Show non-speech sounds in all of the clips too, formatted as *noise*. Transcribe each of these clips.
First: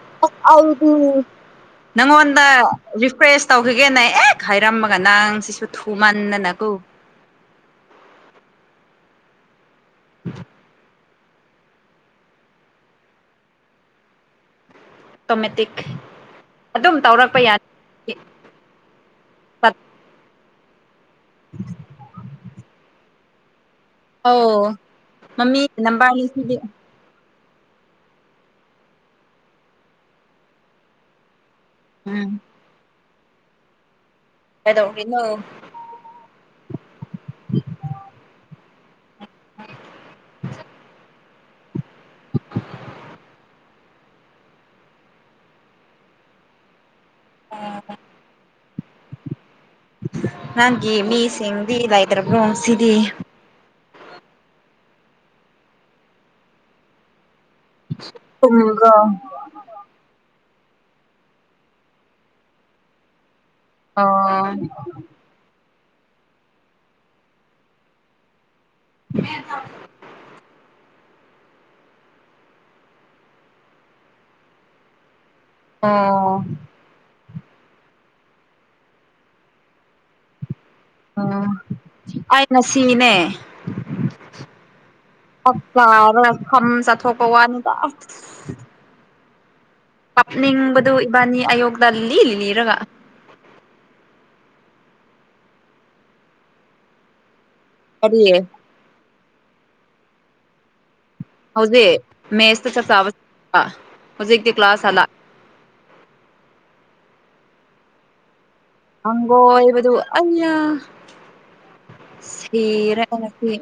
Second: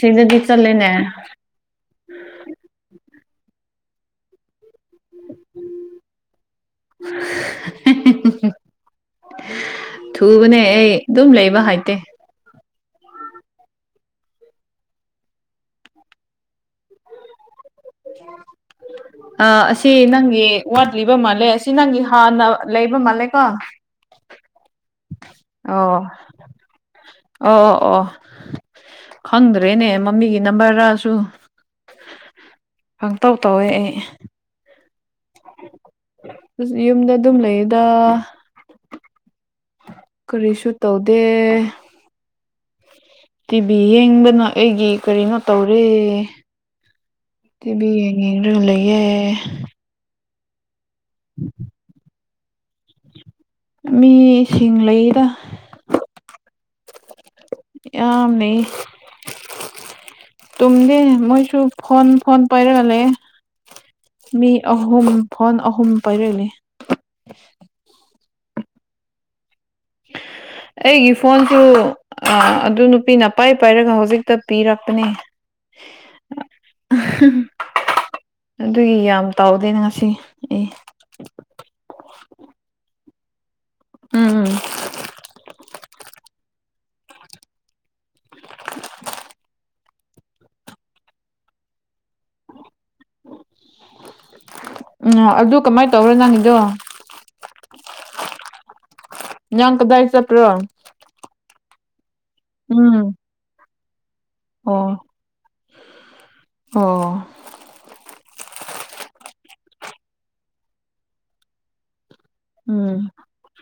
ꯁꯤꯗꯗꯤ ꯆꯠꯂꯦꯅꯦ ꯑꯣꯥꯎꯗꯤ ꯅꯪꯉꯣꯟꯗ ꯔꯤꯐ꯭ꯔꯦꯁ ꯇꯧꯈꯤꯒꯦꯅ ꯑꯦ ꯍꯥꯏꯔꯝꯃꯒ ꯅꯪ ꯁꯤꯁꯨ ꯊꯨꯃꯟꯗꯅꯀꯨ ꯊꯨꯕꯅꯦ ꯑꯩ ꯑꯗꯨꯝ ꯂꯩꯕ ꯍꯥꯏꯇꯦ ꯑꯣꯇꯣꯃꯦꯇꯤꯛ ꯑꯗꯨꯝ ꯇꯧꯔꯛꯄ ꯌꯥꯅꯤ ꯑ ꯑꯁꯤ ꯅꯪꯒꯤ ꯋꯥꯠꯂꯤꯕ ꯃꯥꯜꯂꯦ ꯑꯁꯤ ꯅꯪꯒꯤ ꯍꯥꯟꯅ ꯂꯩꯕ ꯃꯥꯜꯂꯦ ꯀꯣ ꯑꯣꯧ ꯃꯃꯤ ꯅꯕꯥꯔ ꯂꯤꯕꯤ ꯑꯣ ꯑꯣ ꯑꯣ ꯈꯪꯗ꯭ꯔꯦꯅꯦ ꯃꯃꯤꯒꯤ ꯅꯝꯕꯔꯗꯁꯨ ꯎꯝ ꯄꯪꯇꯧ ꯇꯧꯋꯦ ꯑꯩ ꯑꯗꯣ ꯏꯅꯣ ꯌꯨꯝꯗ ꯑꯗꯨꯝ ꯂꯩꯌꯦꯗ ꯀꯔꯤꯁꯨ ꯇꯧꯗꯦ ꯇꯤꯚꯤ ꯌꯦꯡꯕꯅ ꯑꯩꯒꯤ ꯀꯔꯤꯅꯣ ꯇꯧꯔꯦ ꯇꯕꯤ ꯂꯩꯌꯦ ꯅꯪꯒꯤ ꯃꯤꯁꯤꯡ ꯂ ꯏꯗ꯭ꯔꯕ꯭ꯔꯣꯁꯤꯗꯤ ꯃꯤꯁꯤꯡ ꯂꯩꯔ ꯌꯥꯝ ꯂꯩ ꯇꯨꯝꯕ꯭ꯔꯣ ꯇꯨꯝꯗꯦ ꯃꯣꯏꯁꯨ ꯐꯣꯟ ꯐꯣꯟ ꯄꯥꯏꯔ ꯂꯩꯦ ꯑꯣ ꯃꯤ ꯑꯍꯨꯝ ꯐꯣꯟ ꯑꯍꯨꯝ ꯄꯥꯏꯔꯛꯂꯤ ꯍ *inaudible* ꯑꯩꯒꯤ ꯐꯣꯟꯁꯨ ꯑꯗꯨ ꯅꯨꯄꯤꯅ ꯄꯥꯏ ꯄꯥꯏꯔꯒ ꯍꯧꯖꯤꯛꯇ ꯄꯤꯔꯛꯄꯅꯦ ꯑꫭ ꯑꯗꯨꯒꯤ ꯌꯥꯝ ꯇꯥꯎꯗꯦ ꯉꯁꯤ ꯑꯦ ꯑꯣ ꯑꯩꯅ ꯁꯤꯅꯦ ꯎꯝ ꯑꯔ ꯈꯝ ꯆ ꯊꯣꯛꯣꯛ ꯍꯋꯥꯅꯗ ꯄꯞꯅꯤ ꯏꯝꯕꯗꯨ ꯏꯕꯥꯅꯤ ꯑꯌꯣꯒ ꯂꯤ ꯏꯅꯤ ꯏꯔꯒ ꯎꯝ ꯑꯗꯨ ꯀꯃꯥꯏꯅ ꯇꯧꯔꯣ ꯅꯪꯒꯤꯗꯣ ꯑꯔꯤ ꯌꯥ ꯀꯗ ꯍ ꯆꯄ꯭ꯔꯣ ꯍꯧꯖꯤꯦ ꯃꯦꯁꯇ ꯆꯞ ꯎꯝ ꯆꯥ ꯍꯧꯖꯤꯛꯇꯤ ꯑꯣ ꯀ꯭ꯂꯥꯁ ꯑꯂ ꯑꯣ ꯑꯪꯒꯣꯣꯏꯕꯗꯨ ꯑꯌꯥ ꯎꯝ ꯁꯤꯤꯔꯦꯁꯤ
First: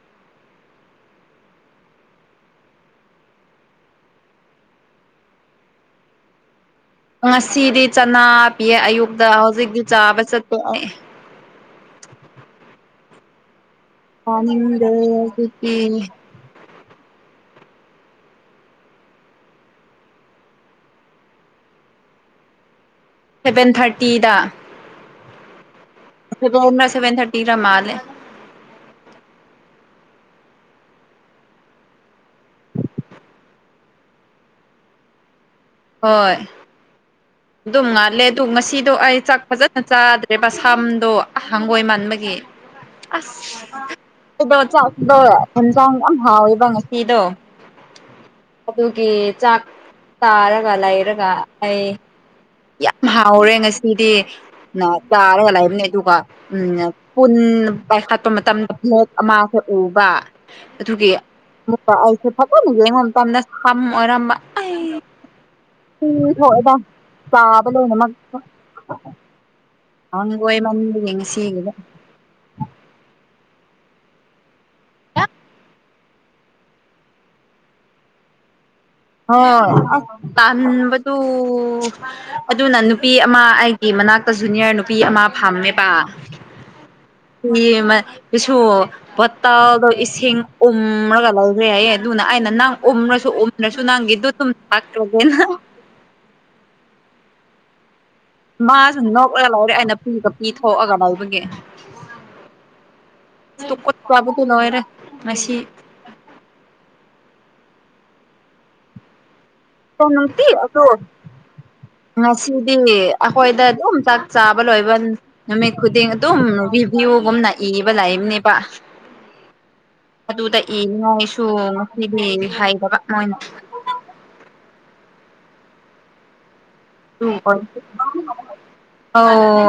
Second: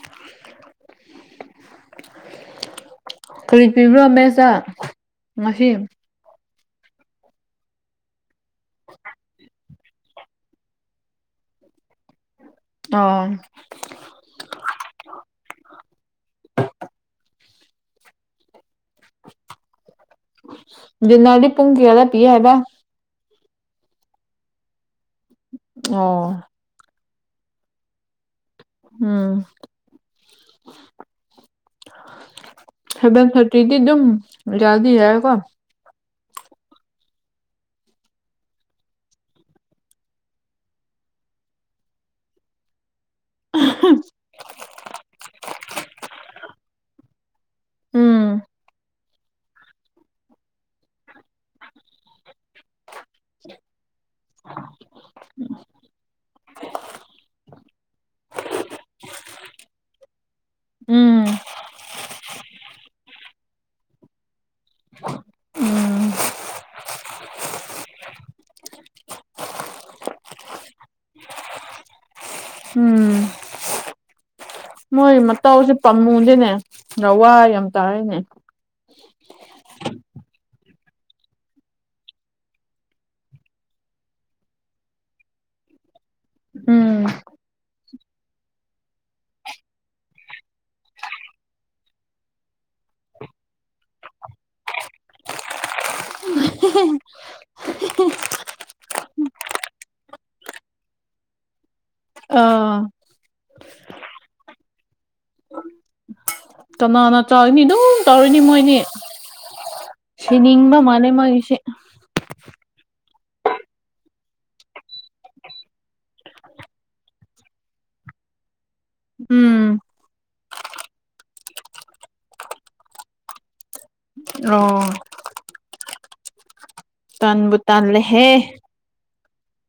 *inaudible* ꯀꯔꯤꯠ ꯄꯤꯕ꯭ꯔꯣ ꯃꯦꯁ ꯉꯁꯤ ꯉꯁꯤꯗꯤ ꯆꯅꯥ ꯄꯤꯌꯦ ꯑꯌꯨꯛꯇ ꯍꯧꯖꯤꯛꯇꯤ ꯆꯥꯕ ꯆꯠꯄꯦ ꯑꯩ ꯑꯥ ꯑꯅꯤꯡꯗ ꯅꯥꯗꯤ ꯄꯨꯡꯀꯤꯌꯥꯥ ꯄꯤꯌꯥ ꯍꯥꯏꯦꯕ ꯁꯚꯦꯟ ꯊꯥꯔꯇꯤꯗ ꯑꯣ ꯔꯅ ꯁꯦꯟꯊꯔꯇꯤ ꯃꯥꯂꯦ ꯎꯝ ꯁꯦꯚꯦꯟ ꯊꯥꯔꯇꯤꯗꯤ ꯑꯗꯨꯝ ꯌꯥꯗꯤ ꯌꯥꯔꯀꯣ ꯍꯣꯏ ꯑꯗꯨꯝ ꯉꯥꯜꯂꯦ ꯑꯗꯨꯗꯣ ꯉꯁꯤꯗꯣ ꯑꯩ ꯆꯥꯛ ꯐꯖꯅ ꯆꯥꯗ꯭ꯔꯦꯕ ꯁꯝꯗꯣ ꯍꯪꯒꯣꯏ ꯃꯟꯥꯟꯕꯒꯤ *inaudible* ꯑꯁ ꯑꯗꯣ ꯆꯥꯛꯁꯤꯗꯣ ꯍꯟꯖꯥꯡ ꯌꯥꯝ ꯍꯥꯎꯋꯦꯕ ꯉꯁꯤꯗꯣ ꯎꯝ ꯑꯗꯨꯒꯤ ꯆꯥꯛ ꯆꯥꯔꯒ ꯂꯩꯔꯒ ꯑꯩ ꯌꯥꯝ ꯍꯥꯎꯔꯦ ꯉꯁꯤꯗꯤ ꯅ ꯇꯥꯔꯒ ꯂꯩꯕꯅꯦ ꯑꯗꯨꯒ ꯎꯝ ꯄꯨꯟ ꯄꯥꯏꯈꯠꯄ ꯃꯇꯝꯗ ꯄ‌ꯣꯠ ꯑꯃꯁꯨ ꯎꯕ ꯑꯗꯨꯒꯤ ꯎꯝ ꯃꯨꯛꯀ ꯑꯩꯁꯦ ꯐꯖꯟꯅ ꯌꯦꯡꯕ ꯃꯇꯝꯗ ꯁꯝ ꯑꯣꯏꯔꯝꯕ ꯑꯩ ꯎꯝ ꯏ ꯊꯛꯑꯗ *inaudible* ꯆꯥꯕ ꯂꯣꯏꯅꯃꯛ ꯍꯪꯒꯣꯏꯃꯟꯕꯒꯤ ꯉꯁꯤ ꯎꯝ ꯃꯣꯏ ꯃꯇꯥꯎꯁꯦ ꯄꯥꯝꯃꯨꯁꯦꯅꯦ ꯋꯥ ꯌꯥꯝ ꯇꯥꯔꯅꯦ ꯍꯣꯏ ꯇꯥꯟꯕꯗꯨ ꯑꯗꯨꯅ ꯅꯨꯄꯤ ꯑꯃ ꯑꯩꯒꯤ ꯃꯅꯥꯛꯇ ꯖꯨꯅꯤꯌꯔ ꯅꯨꯄꯤ ꯑꯃ ꯐꯝꯃꯦꯕ ꯎꯝ ꯄꯁꯨ ꯇꯥꯗꯣ ꯏꯁꯤꯡ ꯎꯝꯔꯒ ꯂꯧꯈ꯭ꯔꯦ ꯍꯥꯏꯌꯦ ꯑꯗꯨꯅ ꯑꯩꯅ ꯅꯪ ꯎꯝꯔꯁꯨ ꯅꯁꯨ ꯅꯪꯗꯨ ꯇ ꯊꯥꯛ꯭ꯔꯒꯦꯅ ꯍꯤ ꯍꯤ *unintelligible* *unintelligible* ꯃꯥꯁꯨ ꯅꯣꯛꯂꯒ ꯂꯩꯔꯦ ꯑꯩꯅ ꯄꯤꯒ ꯄꯤꯊꯣꯛꯑꯒ ꯂꯩꯕꯒꯤ ꯑꯥ ꯇꯨꯀꯠꯆꯕꯗꯤ ꯂꯣꯏꯔꯦ ꯉꯁꯤ ꯀꯅꯥꯅ ꯆꯥꯒꯅꯤ ꯑꯗꯨꯝ ꯇꯧꯔꯅꯤ ꯃꯣꯏꯅꯤ ꯅꯨꯡꯇꯤ ꯁꯤꯅꯤꯡꯕ ꯑꯗꯨ ꯃꯥꯜꯂꯦ ꯃꯣꯢꯒꯤꯁꯦ ꯉꯁꯤꯗꯤ ꯑꯩꯈꯣꯏꯗ ꯑꯗꯨꯝ ꯆꯥꯛ ꯆꯥꯕ ꯂꯣꯏꯕ ꯅꯨꯃꯤꯠ ꯈꯨꯗꯤꯡ ꯑꯗꯨꯝ *unintelligible* ꯒꯨꯝꯅ ꯏꯕ ꯂꯩꯕꯅꯦꯕ ꯎꯝ ꯑꯗꯨꯗ ꯏꯅꯤꯉꯥꯏꯁꯨ ꯉꯁꯤꯗꯤ ꯍꯥꯏꯗꯕ ꯃꯣꯏꯅ ꯑꯣ ꯇꯨꯟ ꯇꯟꯕꯨ ꯇꯜꯂꯦꯍꯦ *inaudible* ꯑꯧ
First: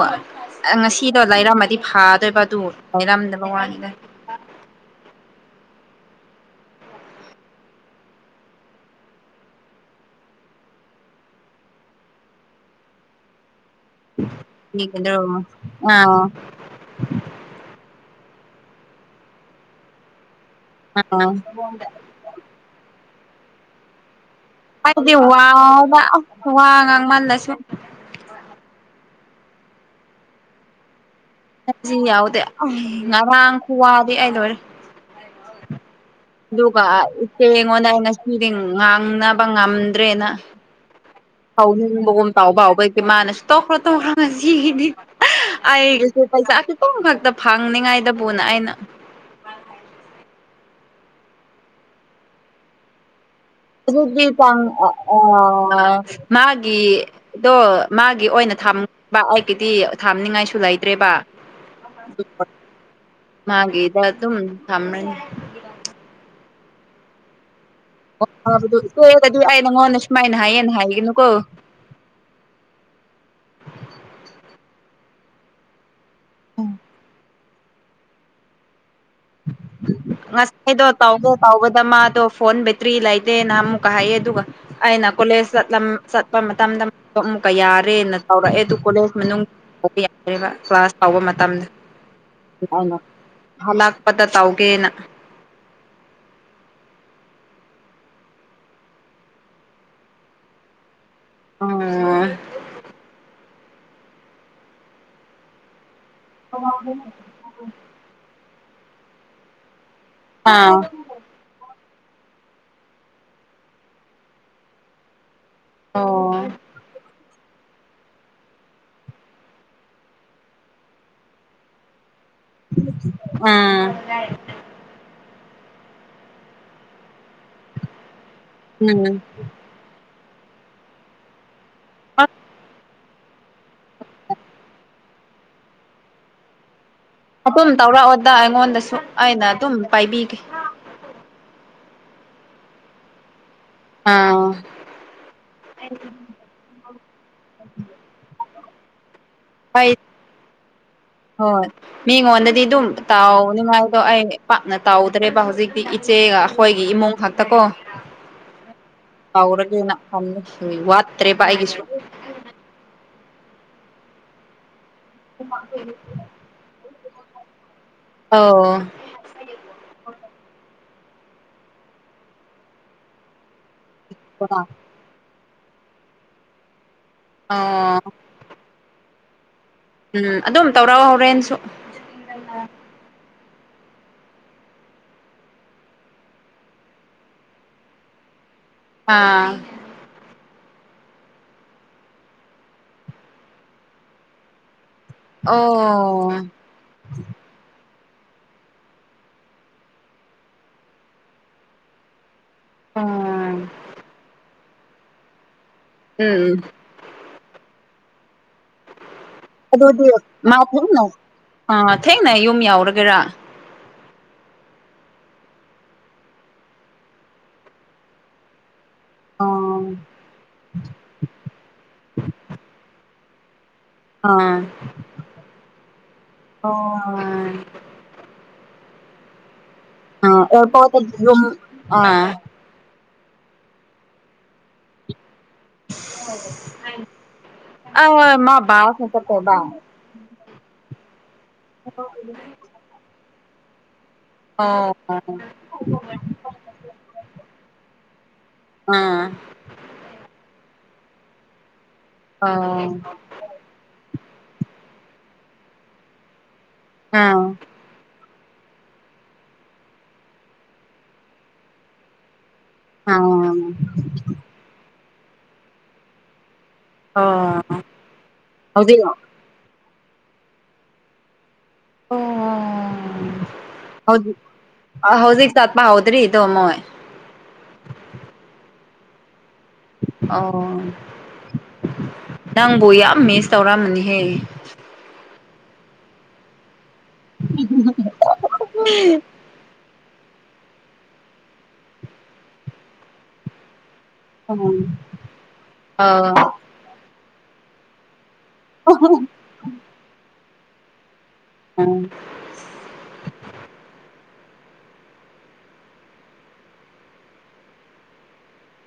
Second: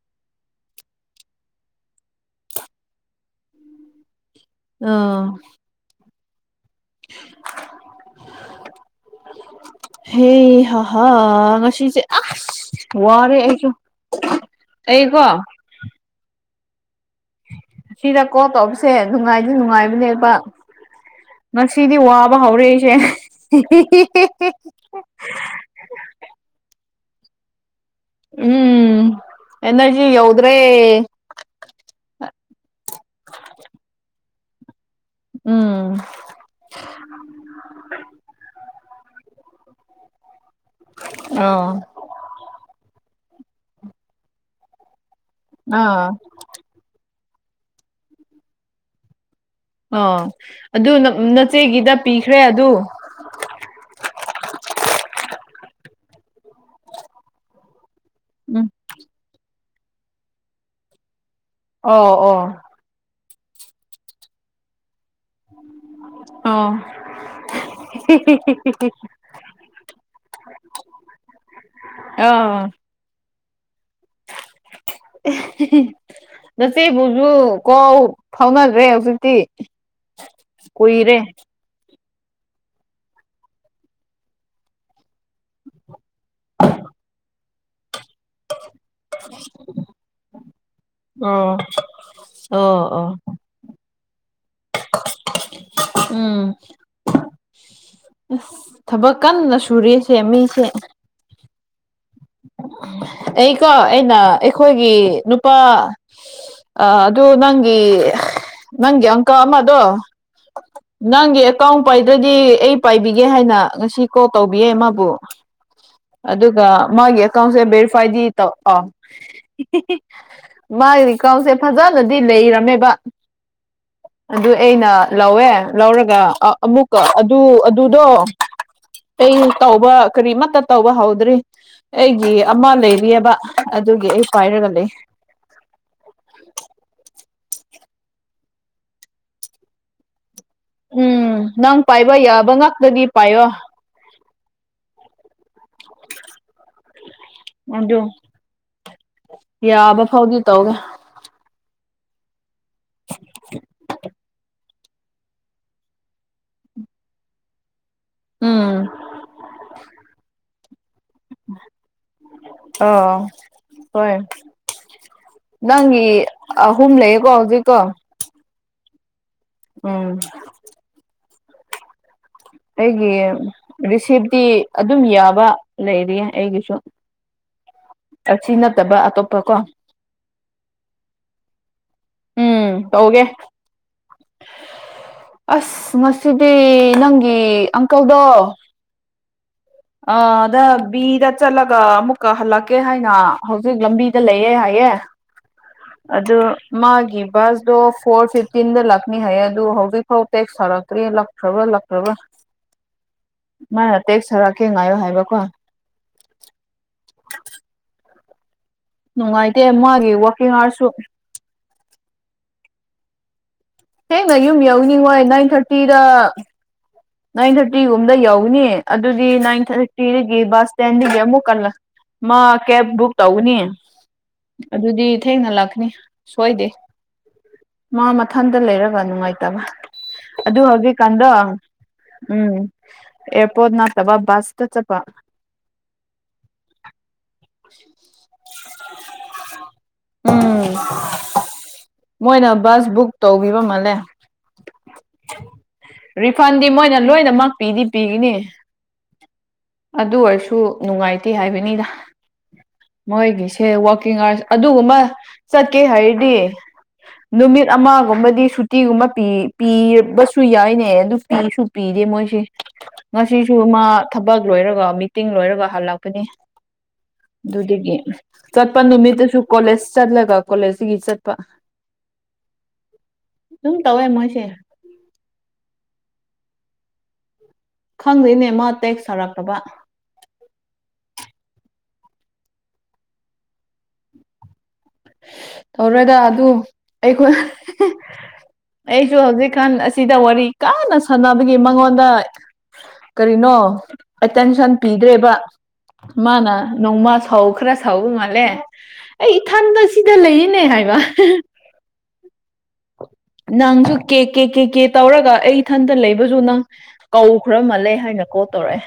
ꯑ ꯉꯁꯤꯗꯣ ꯂꯩꯥꯔꯝꯃꯗꯤ ꯐꯥꯗꯣꯏꯕ ꯑꯗꯨ ꯂꯩꯔꯝꯗꯕ ꯋꯥꯅꯤꯗ ꯑꯥ ꯍꯦ ꯍꯩ ꯍꯥ ꯉꯁꯤꯁꯦ ꯑꯁ ꯋꯥꯔꯦ ꯑꯩꯁꯨ ꯑꯩꯀꯣ *unintelligible* ꯑꯁꯤꯗ ꯀꯣꯜ ꯇꯧꯕꯁꯦ ꯅꯨꯡꯉꯥꯏꯗꯤ ꯅꯨꯡꯉꯥꯏꯕꯅꯦꯕ ꯑꯥ ꯉꯁꯤꯗꯤ ꯋꯥꯕ ꯍꯧꯔꯦ ꯑꯩꯁꯦ ꯍꯤ ꯍꯤ ꯍꯥꯢꯕꯗꯤ ꯋꯥꯕꯥ ꯋꯥꯉꯥꯡ ꯃꯟꯂꯁꯨ ꯎꯝ ꯑꯦꯅꯔꯖꯤ ꯌꯧꯗ꯭ꯔꯦ ꯑꯦꯗꯖꯤꯟ ꯌꯥꯎꯗꯦ ꯑ ꯉꯔꯥꯡ ꯈꯨꯋꯥꯗꯤ ꯑꯩ ꯂꯣꯏꯔꯦ ꯎꯝ ꯑꯗꯨꯒ ꯏꯆꯦ ꯑꯩꯉꯣꯟꯗ ꯑꯩ ꯉꯁꯤꯗꯤ ꯉꯥꯡꯅꯕ ꯉꯝꯗ꯭ꯔꯦꯅ ꯑꯣ ꯍꯧꯅꯤꯡꯕꯒꯨꯝ ꯇꯧꯕ ꯍꯧꯕꯒꯤ ꯃꯥꯅꯁꯨ ꯇꯧꯈ꯭ꯔꯣ ꯇꯧꯈ꯭ꯔ‌ꯣ ꯉꯁꯤꯒꯤꯗꯤ ꯑꯥ ꯑꯩꯒꯤꯁꯨ ꯄꯩꯁꯥ ꯈꯤꯇꯪ ꯈꯛꯇ ꯐꯪꯅꯤꯡꯉꯥꯏꯗꯕꯨꯅ ꯑꯩꯅ ꯑꯣ ꯑꯗꯨ ꯅ ꯅꯆ‌ꯦꯒꯤꯗ ꯄꯤꯈ꯭ꯔꯦ ꯑꯗꯨ ꯑꯗꯨꯗꯤ ꯇꯪ ꯑ ꯑꯥ ꯃꯥꯒꯤ ꯑꯗꯣ ꯃꯥꯒꯤ ꯑꯣꯏꯅ ꯊꯝꯕ ꯑꯩꯒꯤꯗꯤ ꯊꯝꯅꯤꯡꯉꯥꯏꯁꯨ ꯂꯩꯇ꯭ꯔꯦꯕ ꯑꯣ ꯑꯣ ꯃꯥꯒꯤꯗ ꯗꯨꯝ ꯊꯝꯔꯅꯤ ꯑꯥ *unintelligible* ꯅꯪꯉꯣꯟꯗ ꯁꯨꯃꯥꯏꯅ ꯍꯥꯏꯌꯦꯅ ꯍꯥꯏꯒꯅꯨꯀꯣ ꯑ ꯑꯍꯤꯍꯤ ꯅꯆꯦꯕꯨꯖꯨ ꯀꯣ ꯐꯥꯎꯅꯗ꯭ꯔꯦ ꯍꯧꯖꯤꯛ ꯉꯁꯥꯏꯗꯣ ꯇꯧꯒꯦ ꯇꯧꯕꯗ ꯃꯥꯗꯣ ꯐꯣꯟ ꯕ‌ꯦ ꯇ꯭ꯔꯤ ꯂꯩꯇꯦꯅ ꯑꯃꯨꯛꯀ ꯍꯥꯏꯌꯦ ꯑꯗꯨꯒ ꯑꯩꯅ ꯀꯣꯂꯦꯖ ꯆꯠꯄ ꯃꯇꯝꯗ ꯀ ꯌꯥꯔꯦꯅ ꯇꯧꯔꯛꯑꯦ ꯑꯗꯨ ꯀꯣꯂꯦꯖ ꯃꯅꯨꯡ ꯌꯥꯗꯦꯕ ꯀ꯭ꯂꯥꯁ ꯇꯧꯕ ꯑꯣ ꯃꯇꯝꯗ ꯑꯣ ꯑꯩꯅ ꯑꯣ ꯍꯜꯂꯛꯄꯗ ꯇꯧꯒꯦꯅ ꯎꯝ ꯑꯁ ꯊꯕꯛ ꯀꯟꯅ ꯁꯨꯔꯤꯁꯦ ꯃꯤꯁꯦ ꯎꯝ ꯑꯩꯀꯣ ꯑꯩꯅ ꯑꯩꯈꯣꯏꯒꯤ ꯅꯨꯄꯥ ꯑ ꯑꯗꯨ ꯅꯪꯒꯤ ꯅꯪꯒꯤ ꯑꯪꯀ ꯑꯃꯗꯣ ꯑꯥ ꯅꯪꯒꯤ ꯑꯦꯀꯥꯎꯟ ꯄꯥꯏꯗ꯭ꯔꯗꯤ ꯑꯩ ꯄꯥꯏꯕꯤꯒꯦ ꯍꯥꯏꯅ ꯉꯁꯤ ꯀꯣꯜ ꯇꯧꯕꯤꯌꯦ ꯃꯥꯕꯨ ꯑꯣ ꯑꯗꯨꯒ ꯃꯥꯒꯤ ꯑꯦꯀꯥꯎꯟꯁꯦ ꯚꯦꯔꯤꯐꯥꯏꯗꯤ ꯇꯧ ꯑꯥ ꯍꯤ ꯍꯤ ꯃꯥꯒꯤ ꯑꯦꯀꯥꯎꯟꯁꯦ ꯐꯖꯅꯗꯤ ꯂꯩꯔꯝ ꯎꯝ ꯑꯗꯨ ꯑꯩꯅ ꯂꯧꯋꯦ ꯂꯧꯔꯒ ꯑ ꯑꯃꯨꯛꯀ ꯑꯗꯨ ꯑꯗꯨꯗꯣ ꯎꯝ ꯀꯩ ꯇꯧꯕ ꯀꯔꯤꯃꯠꯇ ꯇꯧꯕ ꯍꯧꯗ꯭ꯔꯤ ꯑꯩꯒꯤ ꯑꯃ ꯂꯩꯔꯤꯑꯦꯕ ꯑꯗꯨꯒꯤ ꯑꯩ ꯄꯥꯏꯔꯒ ꯂꯩ ꯑꯗꯨꯝ ꯇꯧꯔꯛꯑꯣꯗ ꯑꯩꯉꯣꯟꯗꯁꯨ ꯑꯩꯅ ꯑꯗꯨꯝ ꯄꯥꯏꯕꯤꯒꯦ ꯎꯝ ꯅꯪ ꯄꯥꯏꯕ ꯌꯥꯕ ꯉꯥꯛꯇꯗꯤ ꯄꯥꯏꯌꯣ ꯑꯥ ꯑꯣ ꯍꯣꯏ ꯌꯥꯕ ꯐꯥꯎꯗꯤ ꯇꯧꯔꯦ ꯍꯣꯏ ꯃꯤꯉꯣꯟꯗꯗꯤ ꯑꯗꯨꯝ ꯇꯥꯎꯅꯤꯡꯉꯥꯏꯗꯣ ꯑꯩ ꯄꯥꯛꯅ ꯇꯥꯎꯗ꯭ꯔꯦꯕ ꯍꯧꯖꯤꯛꯇꯤ ꯏꯆꯦꯒ ꯑꯩꯈꯣꯏꯒꯤ ꯏꯃꯨꯡ ꯉꯥꯛꯇꯀꯣ ꯎꯝ ꯀꯥꯎꯔꯒꯦꯅ ꯋꯥꯠꯇ꯭ꯔꯦꯕ ꯑꯩꯒꯤꯁꯨ ꯑꯣ ꯍꯣꯏ ꯅꯪꯒꯤ ꯑꯍꯨꯝ ꯂꯩꯌꯦꯦꯀꯣ ꯍꯧꯖꯤꯛꯀꯣ ꯑꯣ ꯎꯝ ꯑꯩꯒꯤ ꯔꯤꯁꯤꯞꯇꯤ ꯑꯣ ꯑꯗꯨꯝ ꯌꯥꯕ ꯂꯩꯔꯤ ꯑꯩꯒꯤꯁꯨ ꯑꯥ ꯑꯁꯤ ꯅꯠꯇꯕ ꯑꯇꯣꯞꯄ ꯀꯣ ꯎꯝ ꯑꯗꯨꯝ ꯇꯧꯔꯛꯑꫭ ꯍꫭꯔꯦꯟꯁꯨ ꯎꯝ ꯇꯧꯒꯦ ꯑꯁ ꯉꯁꯤꯗꯤ ꯅꯪꯒꯤ ꯑꯪꯀꯜꯗꯣ ꯑꯥ ꯑꯗ ꯕꯤꯗ ꯆꯠꯂꯒ ꯑꯃꯨꯛꯀ ꯍꯜꯂꯛꯀꯦ ꯍꯥꯏꯅ ꯍꯧꯖꯤꯛ ꯂꯝꯕꯤꯗ ꯂꯩꯌꯦꯦ ꯍꯥꯏꯌꯦꯦ ꯑꯣ ꯑꯗ ꯃꯥꯒꯤ ꯕꯁꯗꯣ ꯐꯣꯔ ꯐꯤꯐꯇꯤꯟꯗ ꯂꯥꯛꯅꯤ ꯍꯥꯏ ꯑꯗꯨ ꯍꯧꯖꯤꯛꯐꯥꯎ ꯇꯦꯛꯁ ꯊꯧꯔꯛꯇ꯭ꯔꯤ ꯂꯥꯛꯇ꯭ꯔꯕ꯭ꯔꯥ ꯂꯥꯛꯇ꯭ꯔꯕ꯭ꯔꯥ ꯎꯝ ꯃꯥꯅ ꯇꯦꯛ ꯁꯥꯔꯛꯀꯦ ꯉꯥꯏꯌꯣ ꯍꯥꯏꯕꯀꯣ ꯎꯝ ꯎꯝ ꯅꯨꯡꯉꯥꯏꯇꯦ ꯑꯗꯨꯗꯤ ꯃꯥꯒꯤ ꯋꯥꯛꯀꯤꯡ ꯃꯥ ꯑꯥꯔꯁꯨ ꯊꯦꯡꯅ ꯑꯥ ꯊꯦꯡꯅ ꯌꯨꯝ ꯌꯥꯎꯔꯒꯦꯔꯥ ꯍꯦꯡꯅ ꯌꯨꯝ ꯌꯎꯅꯤꯡꯉꯣꯏ ꯅꯥꯏꯟ ꯊꯥꯔꯇꯤꯗ ꯅꯥꯏꯟ ꯊꯥꯔꯇꯤꯒꯨꯝꯕꯗ ꯌꯧꯅꯦ ꯑꯗꯨꯗꯤ ꯅꯥꯏꯟ ꯑꯣ ꯊꯥꯔꯇꯤꯗꯒꯤ ꯕꯁ ꯁ꯭ꯇꯦꯟꯗꯒꯤ ꯑꯃꯨꯛ ꯀꯜꯂ ꯃꯥ ꯀꯦꯕ ꯕꯨꯛ ꯇꯧꯅꯤ ꯑꯥ ꯑꯗꯨꯗꯤ ꯊꯦꯡꯅ ꯂꯥꯛꯀꯅꯤ ꯁꯣꯏꯗꯦ ꯑꯣ ꯃꯥ ꯃꯊꯟꯇ ꯂꯩꯔꯒ ꯅꯨꯡꯉꯥꯏꯇꯕ ꯑ ꯑꯗꯨ ꯑꯣ ꯐꯥꯎꯠꯇ ꯍꯧꯖꯤꯛꯀꯥꯟꯗꯣ ꯔꯝ ꯑ ꯎꯝ ꯑꯦꯄꯅꯠꯇꯕ ꯁꯇ ꯆꯄꯥ ꯑ ꯃꯥ ꯁ ꯆꯠꯇꯕ ꯎꯝ ꯃꯣꯏꯅ ꯕꯁ ꯕꯨꯛ ꯇꯧꯕꯤꯕ ꯃꯥꯜꯂꯦ ꯑꯣ ꯑꯣ ꯑꯩꯅ ꯃꯥ ꯄꯤꯗꯤ ꯄꯤꯒꯅꯤ ꯑꯗꯨ ꯑꯣꯏꯔꯁꯨ ꯅꯨꯡꯉꯥꯏꯇꯦ ꯍꯥꯏꯕꯅꯤꯗ ꯑꯣ ꯑꯩꯒꯤꯁꯦꯀꯤꯡ ꯑꯔ ꯑꯗꯨꯒꯨꯝꯕ ꯆꯠꯀꯦ ꯍꯥꯏꯔꯗꯤ ꯅꯨꯃꯤꯠ ꯑꯃꯒꯨꯝꯕꯗꯤ ꯁꯨꯇꯤꯒꯨꯝꯕ ꯄꯤꯕꯁꯨ ꯌꯥꯏꯅꯦ ꯑꯗꯨ ꯄꯤꯁꯨ ꯄꯤꯗꯦ ꯃꯣꯏꯁꯦ ꯑꯥ ꯉꯁꯤꯁꯨ ꯃꯥ ꯊꯕꯛ ꯂꯣꯏꯔꯒ ꯃꯤꯇꯤꯡ ꯂꯣꯏꯔꯒ ꯍꯜꯂꯛꯄꯅꯤ ꯑꯣ ꯑꯗꯨꯗꯒꯤ ꯆꯠꯄ ꯍꯧꯖꯤꯛ ꯅꯨꯃꯤꯠꯇꯁꯨ ꯀꯣꯂꯦꯖ ꯆꯠꯂꯒ ꯀꯣꯂꯦꯖꯇꯒꯤ ꯆꯠꯄ *inaudible* ꯁ ꯇꯋꯥꯏ ꯃꯁꯦ ꯑ ꯍꯧꯖꯤꯛ ꯆꯠꯄꯥ ꯍꯧꯥꯎꯗ꯭ꯔꯤ ꯇ ꯃꯣꯏ ꯈꯪꯗꯣꯏꯅꯦ ꯃꯥ ꯇꯦꯛꯁ ꯁꯥꯔꯛꯇꯕ ꯑꯣ ꯅꯪꯕ ꯌꯥꯝ ꯃꯦꯁ ꯇꯧꯔꯥ ꯃꯍꯦ ꯇꯧꯔꯒ ꯑꯗꯨ ꯑꯩꯈꯣꯏ ꯑꯩꯁꯨ ꯍꯧꯖꯤꯛꯀꯥꯟ ꯑꯁꯤꯗ ꯋꯥꯔꯤ ꯀꯥꯟꯅ ꯁꯥꯟꯅꯕꯒꯤ ꯃꯉꯣꯟꯗ ꯀꯔꯤꯅꯣ ꯑꯥ ꯑꯥ ꯑꯦꯇꯦꯟꯁꯟ ꯄꯤꯗ꯭ꯔꯦꯕ ꯃꯥꯅ ꯅꯣꯡꯃ ꯁꯥꯎꯈ꯭ꯔꯥ ꯁꯥꯎꯕ ꯃꯥꯂꯦ ꯑꯩ ꯊꯥꯟꯗ ꯁꯤꯗ ꯂꯩꯔꯤꯅꯦ ꯍꯥꯏꯕ ꯎꯝ *inaudible* ꯅꯪꯁꯨ ꯀꯦ ꯀꯦ ꯀꯦ ꯀꯦ ꯇꯧꯔꯒ ꯑꯩ ꯏꯊꯟꯇ ꯂꯩꯕꯁꯨ ꯅꯪ ꯀꯧ ꯈꯔ ꯃꯥꯜꯂꯦ ꯍꯥꯏꯅ ꯀꯣ ꯇꯧꯔꯛꯑꯦ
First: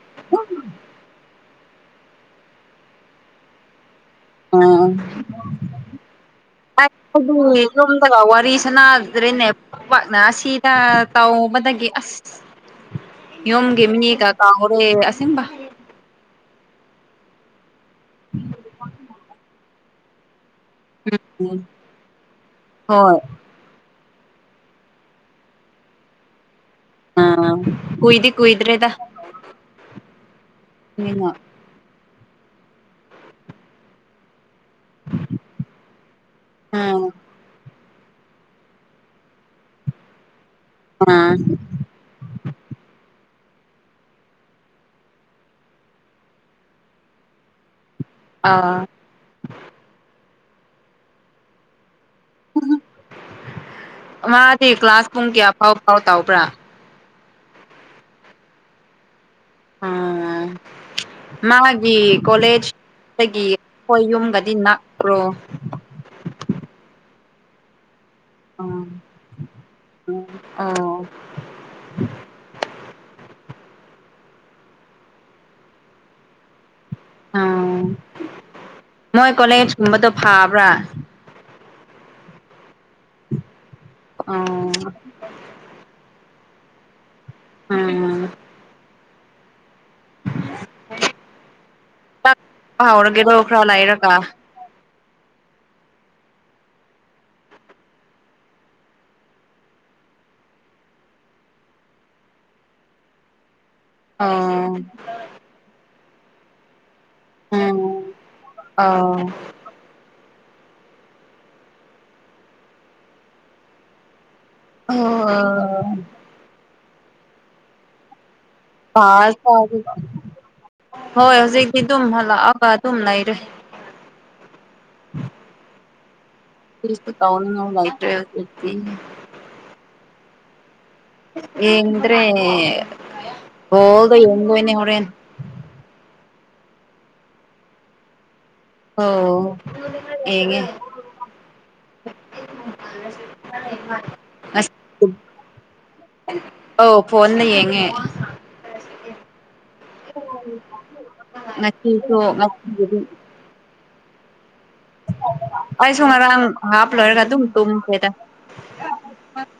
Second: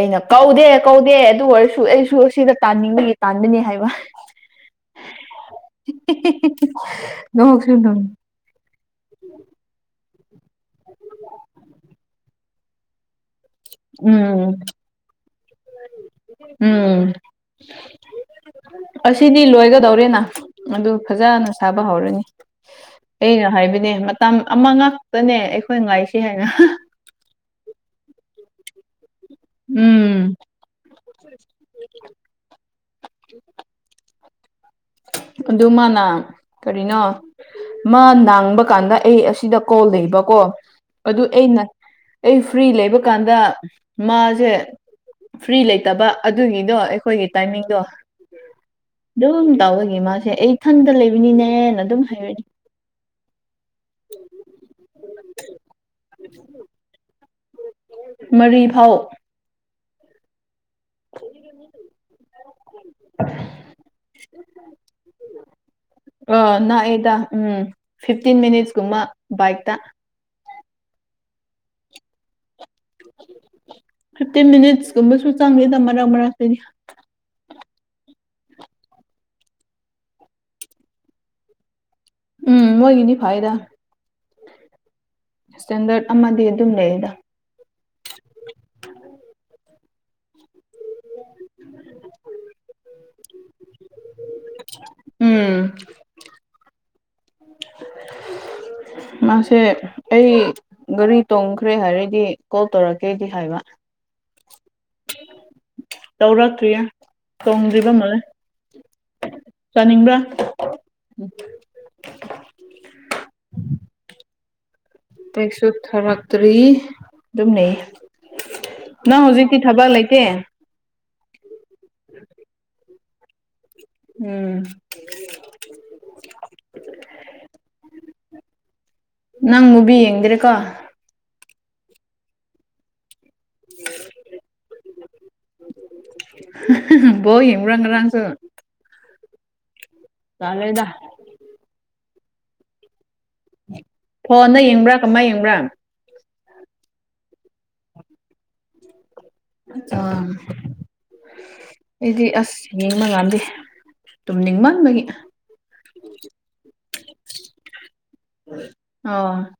ꯑꯩꯅ ꯀꯧꯗꯦ ꯀꯧꯗꯦ ꯑꯗꯨ ꯑꯣꯏꯔꯁꯨ ꯑꯩꯁꯨ ꯁꯤꯗ ꯇꯥꯟꯅꯤꯡꯉꯒꯤ ꯇꯥꯟꯕꯥꯟꯕꯅꯤ ꯍꯥꯏꯕ ꯑꯥ *unintelligible* *inaudible* ꯑꯩꯗꯤ ꯅꯣꯛꯁꯨ ꯆꯣꯝꯗ ꯋꯥꯔꯤ ꯁꯅꯥꯗ꯭ꯔꯦꯅꯦ ꯄꯥꯛꯅ ꯑꯁꯤꯗ ꯇꯧꯕꯗꯒꯤ ꯑꯁ ꯌꯣꯝꯒꯦ ꯃꯤꯅꯤ ꯀ ꯀꯥ ꯎꯝ ꯍꯔꯦ ꯑꯁꯦꯕ ꯎꯝ *inaudible* ꯑꯁꯤꯗꯤ ꯂꯣꯏꯒꯗꯧꯔꯦꯅ ꯑꯗꯨ ꯐꯖꯅ ꯎꯝ ꯁꯥꯕ ꯍꯧꯔꯅꯤ ꯍꯣꯏ ꯑꯩꯅ ꯍꯥꯏꯕꯅꯦ ꯃꯇꯝ ꯑꯃ ꯉꯥꯛꯇꯅꯦ ꯑꯩꯈꯣꯏ ꯉꯥꯏꯁꯤ ꯍꯥꯏꯅ ꯑ ꯀꯨꯏ ꯗꯤ ꯀꯨꯣꯏꯗ꯭ꯔꯦꯗ ꯎꯝ ꯌꯦꯉ *unintelligible* ꯑꯗꯨ ꯃꯥꯅ ꯀꯔꯤꯅꯣ ꯎꯝ ꯃꯥꯅ ꯥꯡꯕ ꯀꯥꯟꯗ ꯑꯩ ꯑꯁꯤꯗ ꯀꯣꯜ ꯂꯩꯕꯀꯣ ꯑꯗꯨ ꯑꯥ ꯑꯩꯅ ꯑꯩ ꯐ꯭ꯔꯤ ꯂꯩꯕꯀꯥꯟꯗ ꯃꯥꯁꯦ ꯐ꯭ꯔꯤ ꯂꯩꯇꯕ ꯑꯗꯨꯒꯤꯗꯣ ꯑꯩꯈꯣꯏꯒꯤ ꯇꯥꯏꯃꯤꯡꯗꯣ ꯑꯥ ꯑꯗꯨꯝ ꯇꯥꯎꯕꯒ ꯃꯥꯁꯦ ꯑꯩ ꯏꯊꯟꯇ ꯂꯩꯕꯅꯤꯅꯦꯅ ꯑꯗꯨꯝ ꯍꯥꯏꯔꯅꯤ ꯃꯥꯗꯤ ꯀ꯭ꯂꯥꯁ ꯄꯨꯡ ꯀꯌꯥ ꯐꯥꯎ ꯐꯥꯎ ꯇꯥꯎꯕ꯭ꯔꯥ ꯃꯔꯤ ꯐꯥꯎ ꯑꯥ *unintelligible* ꯃꯥꯒꯤ ꯀꯣꯂꯦꯖꯒꯤ ꯑꯩꯈꯣꯏ ꯌꯨꯝꯒꯗꯤ ꯅꯛꯄ꯭ꯔꯣ ꯑ ꯂꯥꯛꯑꯦꯗ ꯎꯝ ꯐꯤꯐꯇꯤꯟ ꯃꯤꯅꯤꯠꯁꯀꯨꯝꯕ ꯕꯥꯏꯛꯇ ꯎ ꯑ *unintelligible* *inaudible* ꯐꯤꯐꯇꯤꯟ ꯃꯤꯅꯤꯠꯁ ꯀꯨꯝꯕꯁꯨ ꯆꯪꯉꯦꯗ ꯃꯔꯛ ꯃꯔꯛꯇꯗꯤ ꯑꯣ ꯃꯣꯏ ꯀꯣꯂꯦꯖꯀꯨꯝꯕꯗꯣ ꯐꯥꯕ꯭ꯔꯥ ꯎꯝ ꯃꯣꯏꯒꯤꯅꯤ ꯐꯥꯏꯗ ꯑꯣ *inaudible* ꯏꯁꯇꯦꯟꯗꯔꯠ ꯑꯃꯗꯤ ꯑꯗꯨꯝ ꯂꯩꯗ ꯎꯝ ꯍꯥꯎꯔꯒꯦꯗꯣ ꯈꯔ ꯂꯥꯏꯔꯒ ꯎꯝ *inaudible* ꯃꯥꯁꯦ ꯑꯩ ꯒꯥꯔꯤ ꯇꯣꯡꯈ꯭ꯔꯦ ꯍꯥꯏꯔꯗꯤ ꯀꯣꯜ ꯇꯧꯔꯛꯀꯦꯗꯤ ꯍꯥꯏꯕ ꯑꯥ ꯇꯧꯔꯛꯇ꯭ꯔꯤꯌꯦ ꯎꯝ ꯇꯣꯡꯗ꯭ꯔꯤꯕ ꯃꯥ ꯑꯣ ꯆꯥꯅꯤꯡꯕ꯭ꯔꯥ ꯎ ꯀꯩꯁꯨ ꯑꯣ ꯊꯥꯔꯛꯇ꯭ꯔꯤ ꯑꯗꯨꯝ ꯂꯩ ꯅꯪ ꯄꯥꯁ ꯍꯧꯖꯤꯛꯇꯤ ꯊꯕꯛ ꯇꯧꯔꯒ ꯂꯩꯇꯦ ꯍꯣꯏ ꯍꯧꯖꯤꯛꯇꯤ ꯑꯗꯨꯝ ꯍꯂꯛꯑꯒ ꯑꯗꯨꯝ ꯂꯩꯔꯦ ꯎꯝ *inaudible* ꯇꯧ ꯅꯥ ꯉꯥꯏ ꯂꯏꯇ꯭ꯔꯇ ꯅꯪ ꯃꯨꯕꯤ ꯌꯦꯡꯗꯔꯦꯀꯣ ꯌꯦꯉꯗ꯭ꯔꯦ ꯍꯣꯜꯗ ꯌꯦꯣꯏꯅꯤ ꯍꯣꯔꯦ ꯕꯣꯜ ꯌꯦꯡꯕꯔꯥ ꯉꯔꯪꯁꯨ ꯑꯣ ꯌꯦꯡ ꯉꯦ꯫ ꯇꯜꯂꯦꯗ ꯐꯣꯟꯗ ꯁ ꯌꯦꯡꯕ꯭ꯔꯥ ꯀꯃꯥꯏ ꯌꯦꯡꯕ꯭ꯔꯥ ꯑꯣ ꯐꯅ ꯌꯦꯡꯉꯦ ꯑ ꯅꯁꯨ ꯀꯗꯤ ꯇꯨ ꯅꯤꯡꯃꯥꯟ ꯃ ꯑꯥꯏꯁꯨꯨꯃꯔ ꯍꯥꯐ ꯂꯔꯒ ꯊꯨꯡ ꯇꯣꯦ ꯑ